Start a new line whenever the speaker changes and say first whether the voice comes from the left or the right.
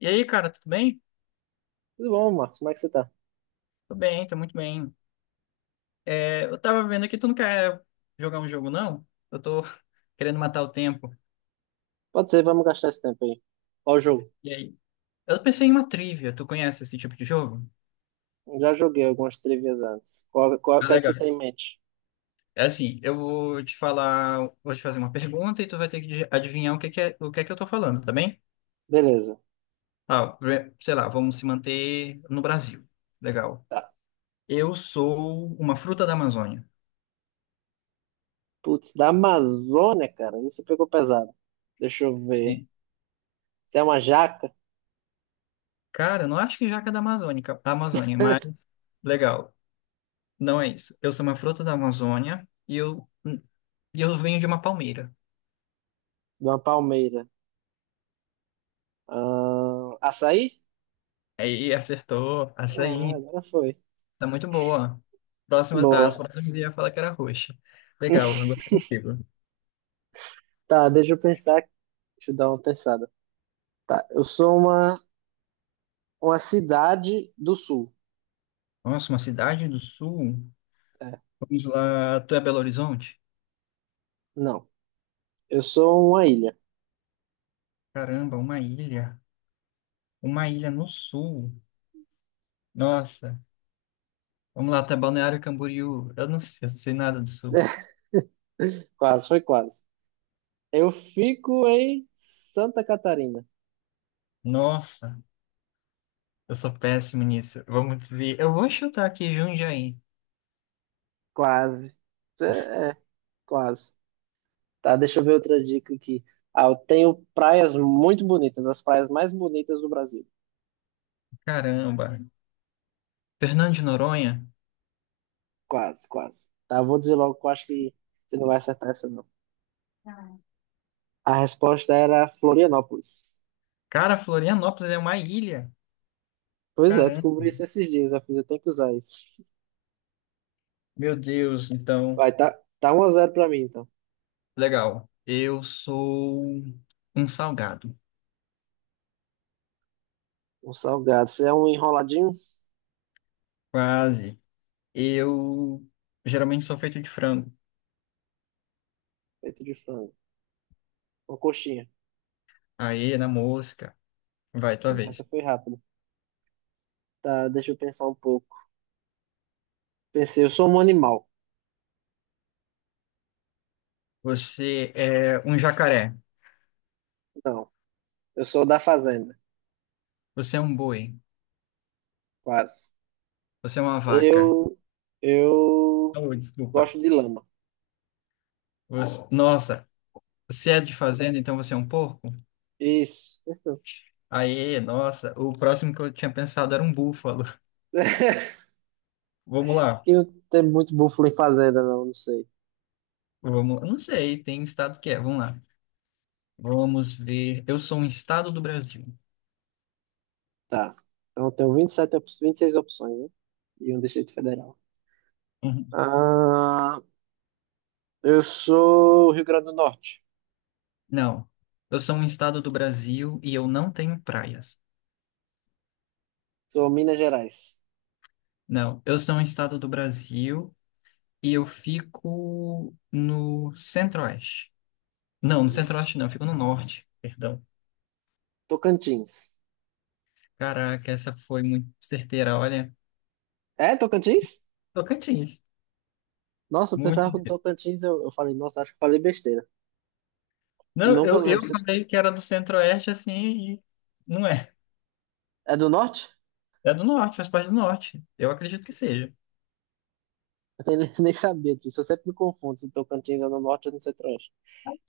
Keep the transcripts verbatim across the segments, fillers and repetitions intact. left: E aí, cara, tudo bem?
right: Tudo bom, Marcos? Como é que você tá?
left: Tô bem, tô muito bem. É, eu tava vendo aqui, tu não quer jogar um jogo, não? Eu tô querendo matar o tempo.
right: Pode ser, vamos gastar esse tempo aí. Qual o jogo?
left: E aí? Eu pensei em uma trivia. Tu conhece esse tipo de jogo?
right: Já joguei algumas trivias antes. Qual, qual, o
left: Ah,
right: que é que você
left: legal.
right: tem em mente?
left: É assim, eu vou te falar, vou te fazer uma pergunta e tu vai ter que adivinhar o que que é, o que é que eu tô falando, tá bem?
right: Beleza.
left: Ah, pre- sei lá, vamos se manter no Brasil. Legal.
right: Tá.
left: Eu sou uma fruta da Amazônia.
right: Putz, da Amazônia, cara. Isso pegou pesado. Deixa eu ver.
left: Sim.
right: Você é uma jaca?
left: Cara, eu não acho que jaca é da Amazônica, da Amazônia, mas legal. Não é isso. Eu sou uma fruta da Amazônia e eu, e eu venho de uma palmeira.
right: De uma palmeira. Ah, açaí?
left: Aí acertou,
right: Ah,
left: açaí.
right: agora foi.
left: Tá muito boa. Próxima, as
right: Boa.
left: próximas eu ia falar que era roxa. Legal, agora é contigo.
right: Tá, deixa eu pensar. Deixa eu dar uma pensada. Tá, eu sou uma, uma cidade do sul.
left: Nossa, uma cidade do sul.
right: É,
left: Vamos lá, tu é Belo Horizonte?
right: não. Eu sou uma ilha.
left: Caramba, uma ilha. Uma ilha no sul. Nossa. Vamos lá, tu é Balneário Camboriú. Eu não sei, eu não sei nada do sul.
right: Quase, foi quase. Eu fico em Santa Catarina.
left: Nossa, eu sou péssimo nisso. Vamos dizer, eu vou chutar aqui Jundiaí.
right: Quase. É, é, quase. Tá, deixa eu ver outra dica aqui. Ah, eu tenho praias muito bonitas, as praias mais bonitas do Brasil.
left: Caramba. Fernando de Noronha?
right: Quase, quase. Tá, eu vou dizer logo que eu acho que você não vai acertar essa, não. A resposta era Florianópolis.
left: Cara, Florianópolis é uma ilha.
right: Pois é,
left: Caramba.
right: descobri isso esses dias, eu fiz, eu tenho que usar isso.
left: Meu Deus, então.
right: Vai, tá, tá um a zero pra mim, então.
left: Legal. Eu sou um salgado.
right: Um salgado. Você é um enroladinho
left: Quase. Eu geralmente sou feito de frango.
right: feito de frango. Uma coxinha.
left: Aê, na mosca. Vai, tua
right: Essa
left: vez.
right: foi rápida. Tá, deixa eu pensar um pouco. Pensei, eu sou um animal.
left: Você é um jacaré.
right: Não, eu sou da fazenda,
left: Você é um boi.
right: quase.
left: Você é uma vaca.
right: Eu, eu
left: Oh, desculpa.
right: gosto de lama.
left: Você- Nossa, se é de fazenda, então você é um porco?
right: Isso.
left: Aê, nossa. O próximo que eu tinha pensado era um búfalo.
right: Acho
left: Vamos lá.
right: que não tem muito búfalo em fazenda, não, não sei.
left: Vamos, eu não sei, tem estado que é. Vamos lá. Vamos ver. Eu sou um estado do Brasil.
right: Tá. Então eu tenho vinte e sete, op- vinte e seis opções, né? E um Distrito Federal.
left: Uhum.
right: Ah, eu sou Rio Grande do Norte.
left: Não. Eu sou um estado do Brasil e eu não tenho praias.
right: Sou Minas Gerais.
left: Não. Eu sou um estado do Brasil e eu fico no centro-oeste. Não, no centro-oeste não, eu fico no norte. Perdão.
right: Tocantins.
left: Caraca, essa foi muito certeira, olha.
right: É, Tocantins?
left: Tocantins.
right: Nossa, eu
left: Muito
right: pensava que no
left: certeira.
right: Tocantins eu, eu falei, nossa, acho que eu falei besteira.
left: Não,
right: Nunca
left: eu,
right: lembro
left: eu
right: se.
left: falei que era do centro-oeste assim e não é.
right: É do norte?
left: É do norte, faz parte do norte. Eu acredito que seja.
right: Eu nem, nem sabia disso. Eu sempre me confundo se Tocantins é no norte ou no centro-oeste.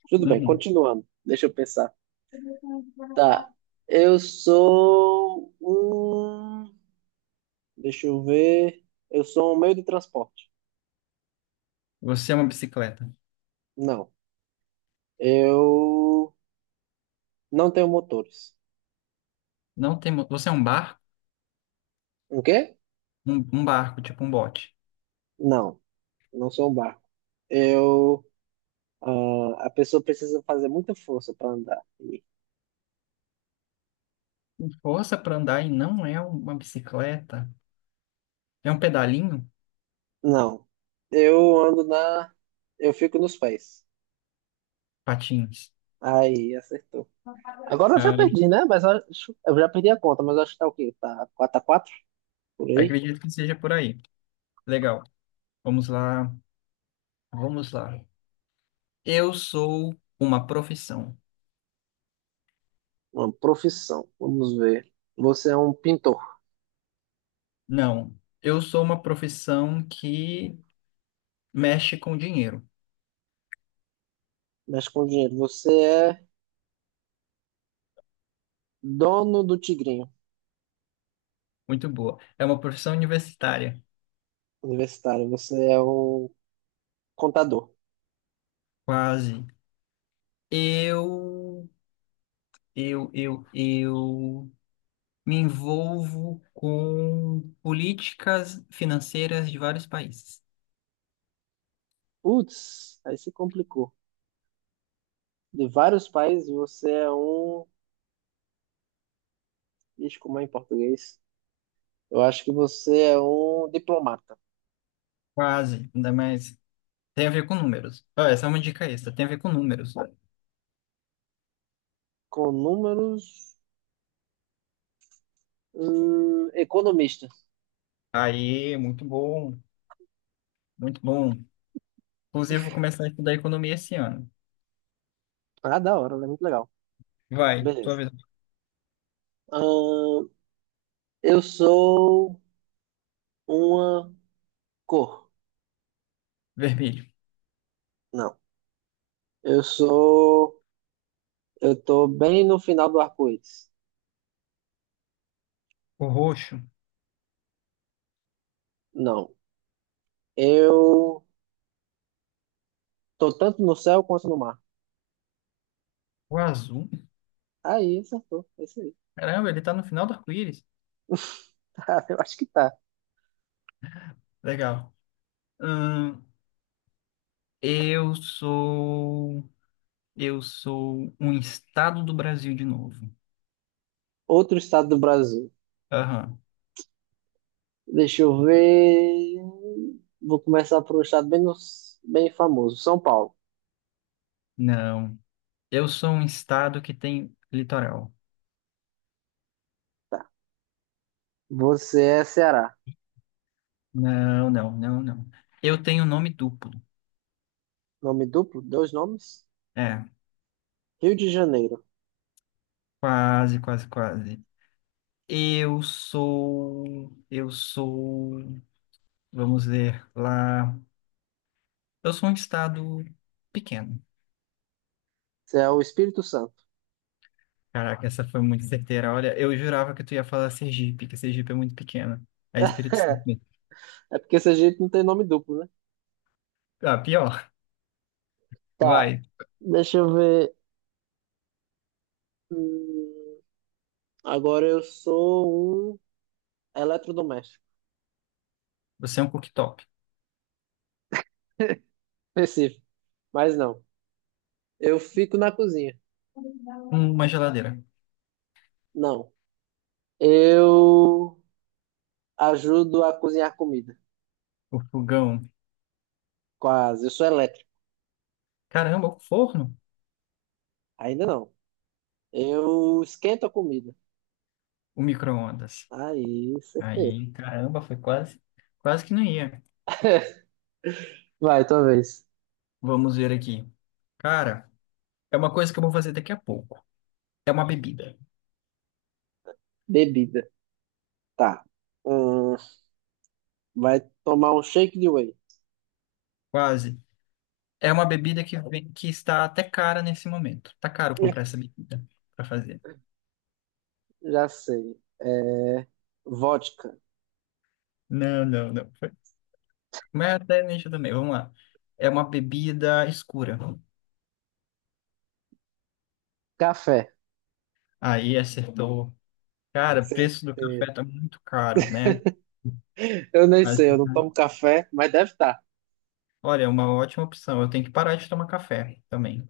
right: Tudo bem,
left: Uhum.
right: continuando. Deixa eu pensar. Tá. Eu sou um. Deixa eu ver. Eu sou um meio de transporte.
left: Você é uma bicicleta.
right: Não. Eu não tenho motores.
left: Não tem, mo- Você é um barco,
right: O quê?
left: um, um barco, tipo um bote.
right: Não. Não sou um barco. Eu. Ah, a pessoa precisa fazer muita força para andar.
left: Tem força para andar e não é um, uma bicicleta. É um pedalinho?
right: Não. Eu ando na. Eu fico nos pés.
left: Patins.
right: Aí, acertou. Agora eu já
left: Ah,
right: perdi, né? Mas acho, eu já perdi a conta, mas acho que tá o quê? Tá quatro a quatro por aí?
left: acredito que seja por aí. Legal. Vamos lá. Vamos lá. Eu sou uma profissão.
right: Uma profissão. Vamos ver. Você é um pintor,
left: Não. Eu sou uma profissão que mexe com dinheiro.
right: mexe com dinheiro. Você é dono do Tigrinho
left: Muito boa. É uma profissão universitária.
right: Universitário. Você é um contador.
left: Quase. Eu, eu, eu, eu. Me envolvo com políticas financeiras de vários países.
right: Putz, aí se complicou. De vários países, você é um. Ixi, como é em português? Eu acho que você é um diplomata.
left: Quase, ainda mais. Tem a ver com números. Ah, essa é uma dica extra, tem a ver com números.
right: Com números. hum, economista.
left: Aí, muito bom, muito bom. Inclusive, vou começar a estudar economia esse ano.
right: Ah, da hora, né? Muito legal.
left: Vai, tua
right: Beleza.
left: vez.
right: Ahn, Eu sou uma cor.
left: Vermelho,
right: Não. Eu sou. Eu tô bem no final do arco-íris.
left: o roxo,
right: Não. Eu tô tanto no céu quanto no mar.
left: o azul.
right: Aí, acertou. É isso aí.
left: Caramba, ele tá no final do arco-íris.
right: Tá, eu acho que tá.
left: Legal. Hum, eu sou. Eu sou um estado do Brasil de novo.
right: Outro estado do Brasil.
left: Aham.
right: Deixa eu ver. Vou começar por um estado bem, no- bem famoso. São Paulo.
left: Não. Eu sou um estado que tem litoral.
right: Tá. Você é Ceará.
left: Não, não, não, não. Eu tenho nome duplo.
right: Nome duplo? Dois nomes?
left: É,
right: Rio de Janeiro.
left: quase, quase, quase. Eu sou, eu sou, vamos ver lá. Eu sou um estado pequeno.
right: Você é o Espírito Santo.
left: Caraca, essa foi muito certeira. Olha, eu jurava que tu ia falar Sergipe, que Sergipe é muito pequeno. É Espírito Santo mesmo.
right: É porque esse jeito não tem nome duplo, né?
left: Ah, pior.
right: Tá,
left: Vai.
right: deixa eu ver. Hum, agora eu sou um eletrodoméstico.
left: Você é um cooktop.
right: Específico, mas não. Eu fico na cozinha.
left: Uma geladeira.
right: Não. Eu ajudo a cozinhar comida.
left: O fogão.
right: Quase. Eu sou elétrico.
left: Caramba, o forno.
right: Ainda não. Eu esquento a comida.
left: O micro-ondas.
right: Aí, certeiro.
left: Aí, caramba, foi quase, quase que não ia.
right: Vai, talvez.
left: Vamos ver aqui. Cara, é uma coisa que eu vou fazer daqui a pouco. É uma bebida.
right: Bebida. Tá. Hum, vai tomar um shake de whey.
left: Quase. É uma bebida que vem, que está até cara nesse momento. Tá caro comprar essa bebida para fazer.
right: Já sei. É, vodka.
left: Não, não, não. Foi- Mas até nicho também. Vamos lá. É uma bebida escura.
right: Café.
left: Aí acertou. Cara, o preço do
right: Certeiro.
left: café tá muito caro, né?
right: Eu nem
left: Mas,
right: sei, eu não tomo café, mas deve estar.
left: olha, é uma ótima opção. Eu tenho que parar de tomar café também.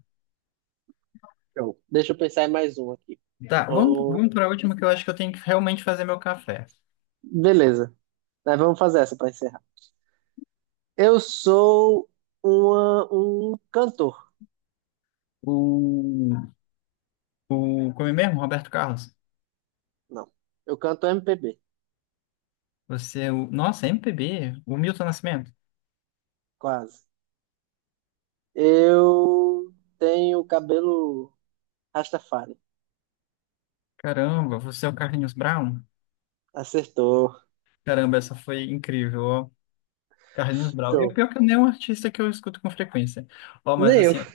right: Então, deixa eu pensar em mais um aqui.
left: Tá, vamos,
right: Oh,
left: vamos para a última que eu acho que eu tenho que realmente fazer meu café.
right: beleza. Mas vamos fazer essa para encerrar. Eu sou uma- um cantor.
left: O, o como é mesmo, Roberto Carlos?
right: Não, eu canto M P B,
left: Você, é o, nossa, M P B, o Milton Nascimento.
right: quase. Eu tenho cabelo Rastafari.
left: Caramba, você é o Carlinhos Brown?
right: Acertou.
left: Caramba, essa foi incrível, ó. Carlinhos Brown. Eu,
right: Show.
left: pior que não é um artista que eu escuto com frequência. Ó, mas
right: Nem eu.
left: assim, ó.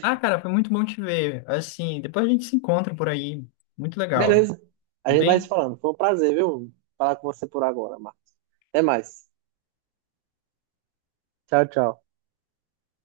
left: ah, Cara, foi muito bom te ver. Assim, depois a gente se encontra por aí. Muito legal.
right: Beleza. A
left: Tudo
right: gente vai se
left: bem?
right: falando. Foi um prazer, viu? Falar com você por agora, Marcos. Até mais. Tchau, tchau.